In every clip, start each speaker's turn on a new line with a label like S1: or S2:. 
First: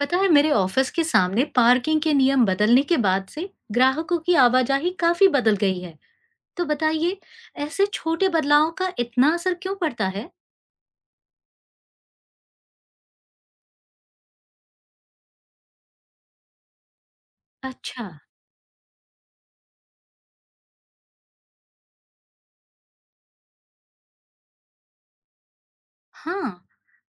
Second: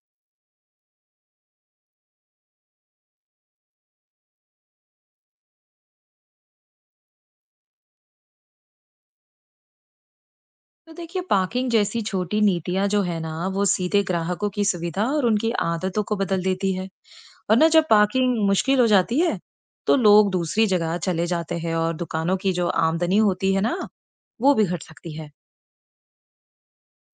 S1: पता है, मेरे ऑफिस के सामने पार्किंग के नियम बदलने के बाद से ग्राहकों की आवाजाही काफी बदल गई है। तो बताइए, ऐसे छोटे बदलावों का इतना असर क्यों पड़ता है?
S2: तो देखिए पार्किंग जैसी छोटी नीतियां जो है ना वो सीधे ग्राहकों की सुविधा और उनकी आदतों को बदल देती है। और ना जब
S1: अच्छा।
S2: पार्किंग मुश्किल हो जाती है तो लोग दूसरी जगह चले जाते हैं और दुकानों की जो आमदनी होती है ना वो भी घट सकती है।
S1: हाँ।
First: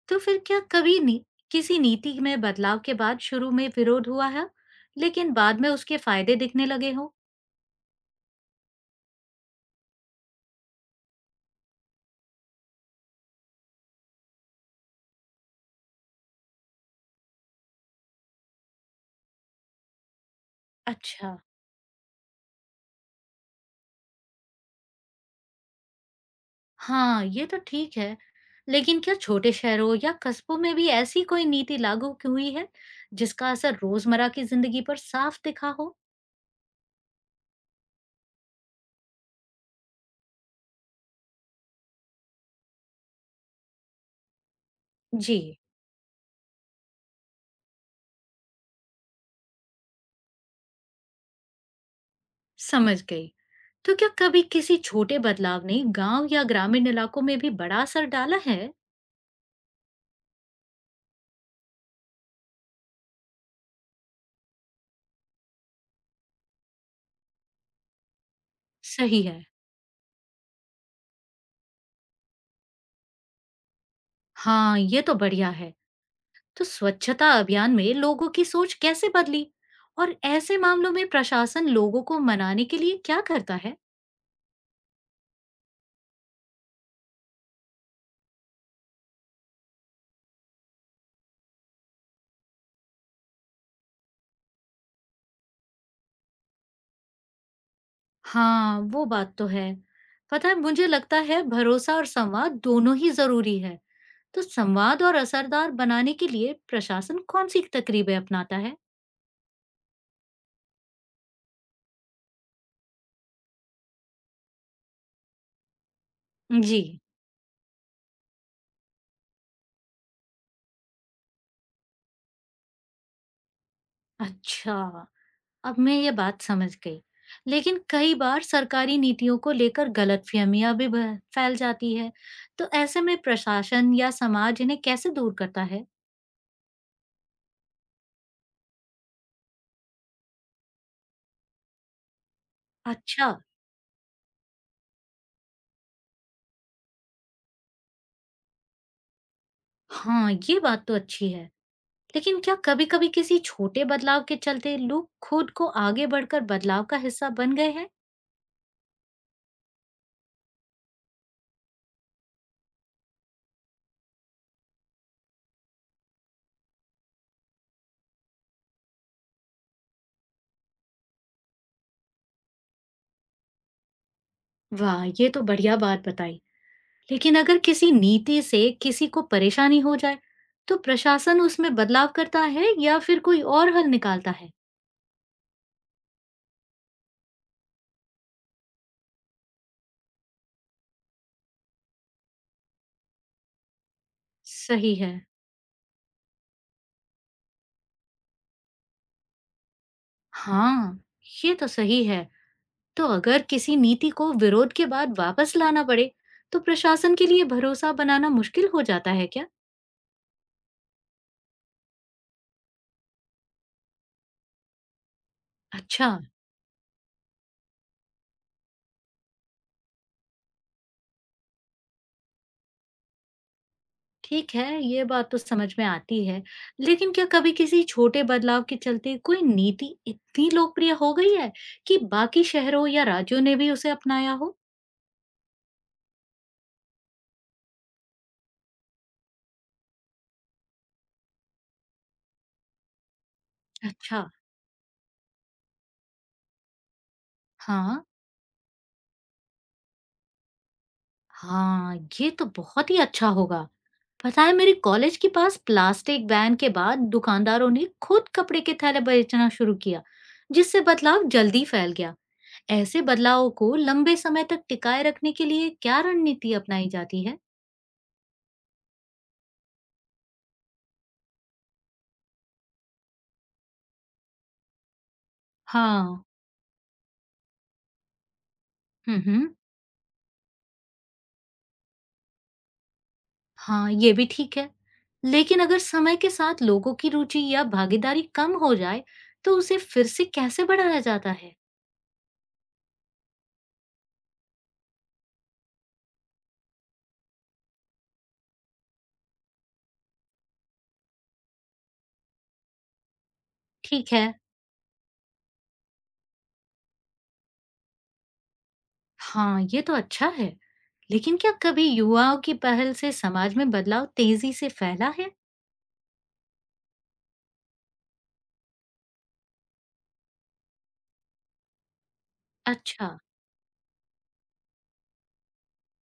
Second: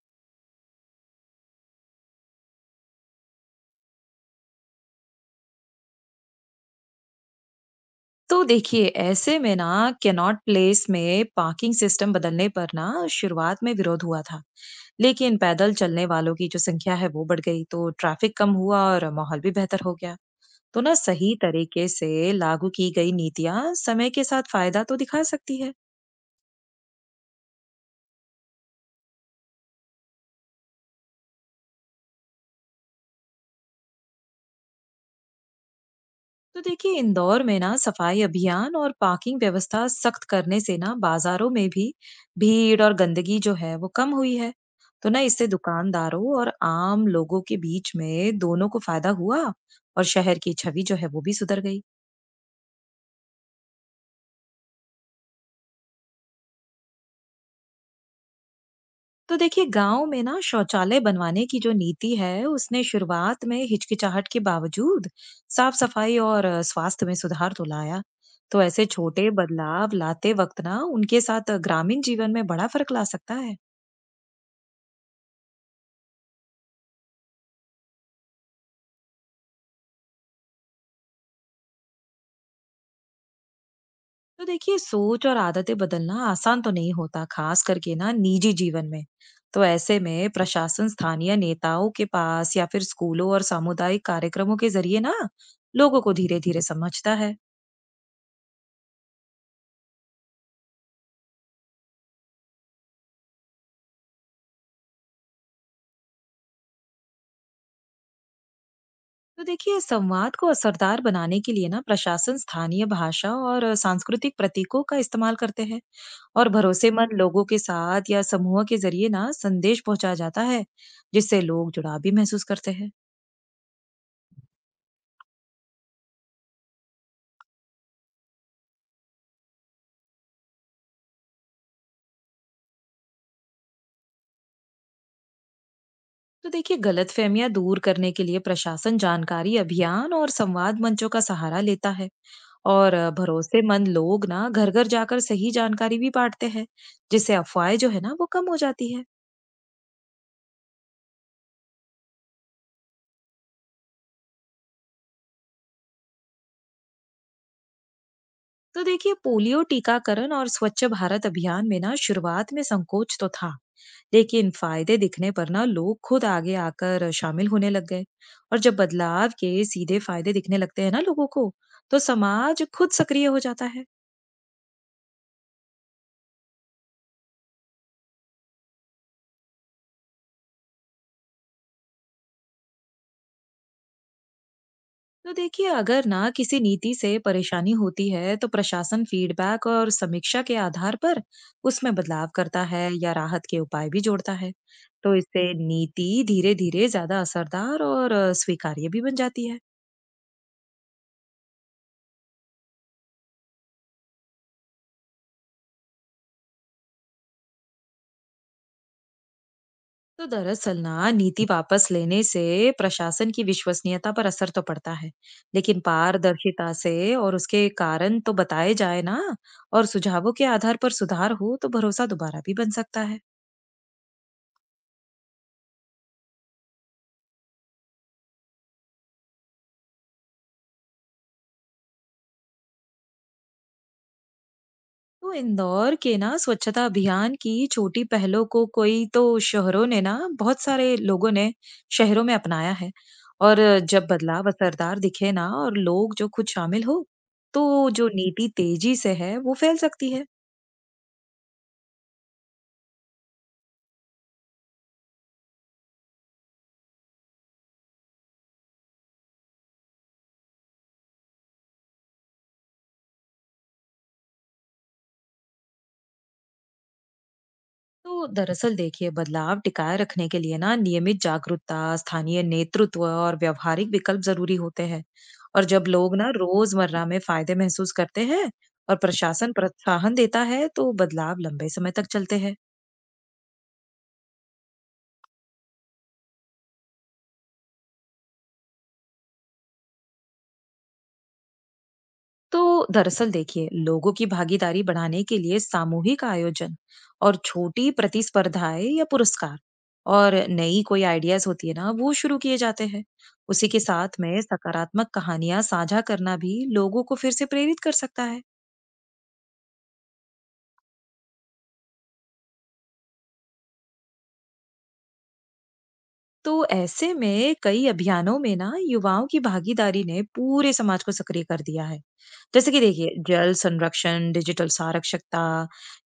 S1: तो फिर क्या कभी किसी नीति में बदलाव के बाद शुरू में विरोध हुआ है, लेकिन बाद में उसके फायदे दिखने लगे हो?
S2: तो देखिए ऐसे में ना कैनॉट प्लेस में पार्किंग सिस्टम बदलने पर ना शुरुआत में विरोध हुआ था, लेकिन पैदल चलने वालों की जो संख्या है वो बढ़ गई तो ट्रैफिक कम हुआ और माहौल भी बेहतर हो गया। तो ना
S1: अच्छा।
S2: सही तरीके से लागू की गई नीतियां समय के साथ फायदा तो दिखा सकती है।
S1: हाँ, ये तो ठीक है। लेकिन क्या छोटे शहरों या कस्बों में भी ऐसी कोई नीति लागू हुई है, जिसका असर रोजमर्रा की जिंदगी पर साफ दिखा हो?
S2: तो देखिए इंदौर में ना सफाई अभियान और पार्किंग व्यवस्था सख्त करने से ना बाजारों में भी भीड़ और गंदगी जो है वो कम हुई है। तो ना
S1: जी।
S2: इससे दुकानदारों और आम लोगों के बीच में दोनों को फायदा हुआ और शहर की छवि जो है वो भी सुधर गई।
S1: समझ गई। तो क्या कभी किसी छोटे बदलाव ने गांव या ग्रामीण इलाकों में भी बड़ा असर डाला है?
S2: तो देखिए गांव में ना शौचालय बनवाने की जो नीति है उसने शुरुआत में हिचकिचाहट के बावजूद साफ सफाई और स्वास्थ्य में सुधार तो लाया। तो ऐसे
S1: सही
S2: छोटे
S1: है।
S2: बदलाव लाते वक्त ना उनके साथ ग्रामीण जीवन में बड़ा फर्क ला सकता है।
S1: हाँ, ये तो बढ़िया है। तो स्वच्छता अभियान में लोगों की सोच कैसे बदली, और ऐसे मामलों में प्रशासन लोगों को मनाने के लिए क्या करता है?
S2: तो देखिए सोच और आदतें बदलना आसान तो नहीं होता, खास करके ना निजी जीवन में। तो ऐसे में प्रशासन स्थानीय नेताओं के पास या फिर स्कूलों और सामुदायिक कार्यक्रमों के जरिए ना लोगों को धीरे धीरे समझता है।
S1: हाँ, वो बात तो है। पता है, मुझे लगता है भरोसा और संवाद दोनों ही जरूरी है। तो संवाद और असरदार बनाने के लिए प्रशासन कौन सी तकरीबें अपनाता है?
S2: तो देखिए संवाद को असरदार बनाने के लिए ना प्रशासन स्थानीय भाषा और सांस्कृतिक प्रतीकों का इस्तेमाल करते हैं और
S1: जी।
S2: भरोसेमंद लोगों के साथ या समूह के जरिए ना संदेश पहुंचा जाता है, जिससे लोग जुड़ाव भी महसूस करते हैं।
S1: अच्छा, अब मैं ये बात समझ गई। लेकिन कई बार सरकारी नीतियों को लेकर गलतफहमियां भी फैल जाती है। तो ऐसे में प्रशासन या समाज इन्हें कैसे दूर करता है?
S2: तो देखिए गलतफहमियां दूर करने के लिए प्रशासन जानकारी अभियान और संवाद मंचों का सहारा लेता है और
S1: अच्छा।
S2: भरोसेमंद लोग ना घर घर जाकर सही जानकारी भी बांटते हैं, जिससे अफवाहें जो है ना वो कम हो जाती है।
S1: हाँ, ये बात तो अच्छी है। लेकिन क्या कभी कभी किसी छोटे बदलाव के चलते लोग खुद को आगे बढ़कर बदलाव का हिस्सा बन गए हैं?
S2: तो देखिए पोलियो टीकाकरण और स्वच्छ भारत अभियान में ना शुरुआत में संकोच तो था, लेकिन फायदे दिखने पर ना लोग खुद आगे आकर शामिल होने लग गए। और जब बदलाव के सीधे फायदे दिखने लगते हैं ना लोगों को, तो समाज खुद सक्रिय हो जाता है।
S1: वाह, ये तो बढ़िया बात बताई। लेकिन अगर किसी नीति से किसी को परेशानी हो जाए, तो प्रशासन उसमें बदलाव करता है या फिर कोई और हल निकालता है?
S2: तो देखिए अगर ना किसी नीति से परेशानी होती है तो प्रशासन फीडबैक और समीक्षा के आधार पर उसमें बदलाव करता है या राहत के उपाय भी जोड़ता है।
S1: सही है।
S2: तो इससे नीति धीरे धीरे ज्यादा असरदार और स्वीकार्य भी बन जाती है।
S1: हाँ, ये तो सही है। तो अगर किसी नीति को विरोध के बाद वापस लाना पड़े, तो प्रशासन के लिए भरोसा बनाना मुश्किल हो जाता है क्या?
S2: तो दरअसल ना नीति वापस लेने से प्रशासन की विश्वसनीयता पर असर तो पड़ता है, लेकिन
S1: अच्छा।
S2: पारदर्शिता से और उसके कारण तो बताए जाए ना और सुझावों के आधार पर सुधार हो तो भरोसा दोबारा भी बन सकता है।
S1: ठीक है, ये बात तो समझ में आती है। लेकिन क्या कभी किसी छोटे बदलाव के चलते कोई नीति इतनी लोकप्रिय हो गई है कि बाकी शहरों या राज्यों ने भी उसे अपनाया हो?
S2: तो इंदौर के ना स्वच्छता अभियान की छोटी पहलों को कोई तो शहरों ने ना बहुत सारे लोगों ने शहरों में अपनाया है। और जब
S1: अच्छा।
S2: बदलाव असरदार दिखे ना और लोग जो खुद शामिल हो तो
S1: हाँ।
S2: जो नीति तेजी से है वो फैल सकती है।
S1: हाँ, ये तो बहुत ही अच्छा होगा। पता है, मेरे कॉलेज के पास प्लास्टिक बैन के बाद दुकानदारों ने खुद कपड़े के थैले बेचना शुरू किया, जिससे बदलाव जल्दी फैल गया। ऐसे बदलावों को लंबे समय तक टिकाए रखने के लिए क्या रणनीति अपनाई जाती है?
S2: तो दरअसल देखिए बदलाव टिकाए रखने के लिए ना नियमित जागरूकता, स्थानीय नेतृत्व और व्यवहारिक विकल्प जरूरी होते हैं। और जब लोग
S1: हाँ,
S2: ना रोजमर्रा में फायदे महसूस करते हैं और
S1: हम्म हम्म,
S2: प्रशासन प्रोत्साहन देता है तो बदलाव लंबे समय तक चलते हैं।
S1: हाँ, ये भी ठीक है। लेकिन अगर समय के साथ लोगों की रुचि या भागीदारी कम हो जाए, तो उसे फिर से कैसे बढ़ाया जाता है?
S2: तो दरअसल देखिए लोगों की भागीदारी बढ़ाने के लिए सामूहिक आयोजन और छोटी प्रतिस्पर्धाएं या पुरस्कार और नई कोई आइडियाज होती है ना वो शुरू किए जाते हैं। उसी के
S1: ठीक
S2: साथ
S1: है।
S2: में सकारात्मक कहानियां साझा करना भी लोगों को फिर से प्रेरित कर सकता है।
S1: हाँ, ये तो अच्छा है। लेकिन क्या कभी युवाओं की पहल से समाज में बदलाव तेजी से फैला है?
S2: तो ऐसे में कई अभियानों में ना युवाओं की भागीदारी ने पूरे समाज को सक्रिय कर दिया है, जैसे कि
S1: अच्छा।
S2: देखिए जल संरक्षण, डिजिटल साक्षरता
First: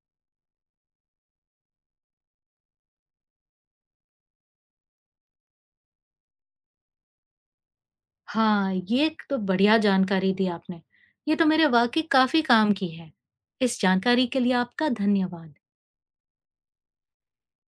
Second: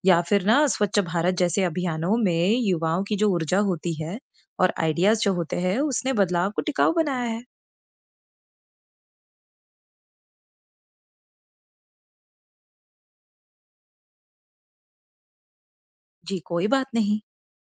S2: या फिर ना स्वच्छ भारत जैसे अभियानों में युवाओं की जो ऊर्जा होती है और आइडियाज जो होते हैं उसने बदलाव को टिकाऊ बनाया है।
S1: हाँ, ये एक तो बढ़िया जानकारी दी आपने। ये तो मेरे वाकई काफी काम की है। इस जानकारी के लिए आपका धन्यवाद।
S2: जी कोई बात नहीं।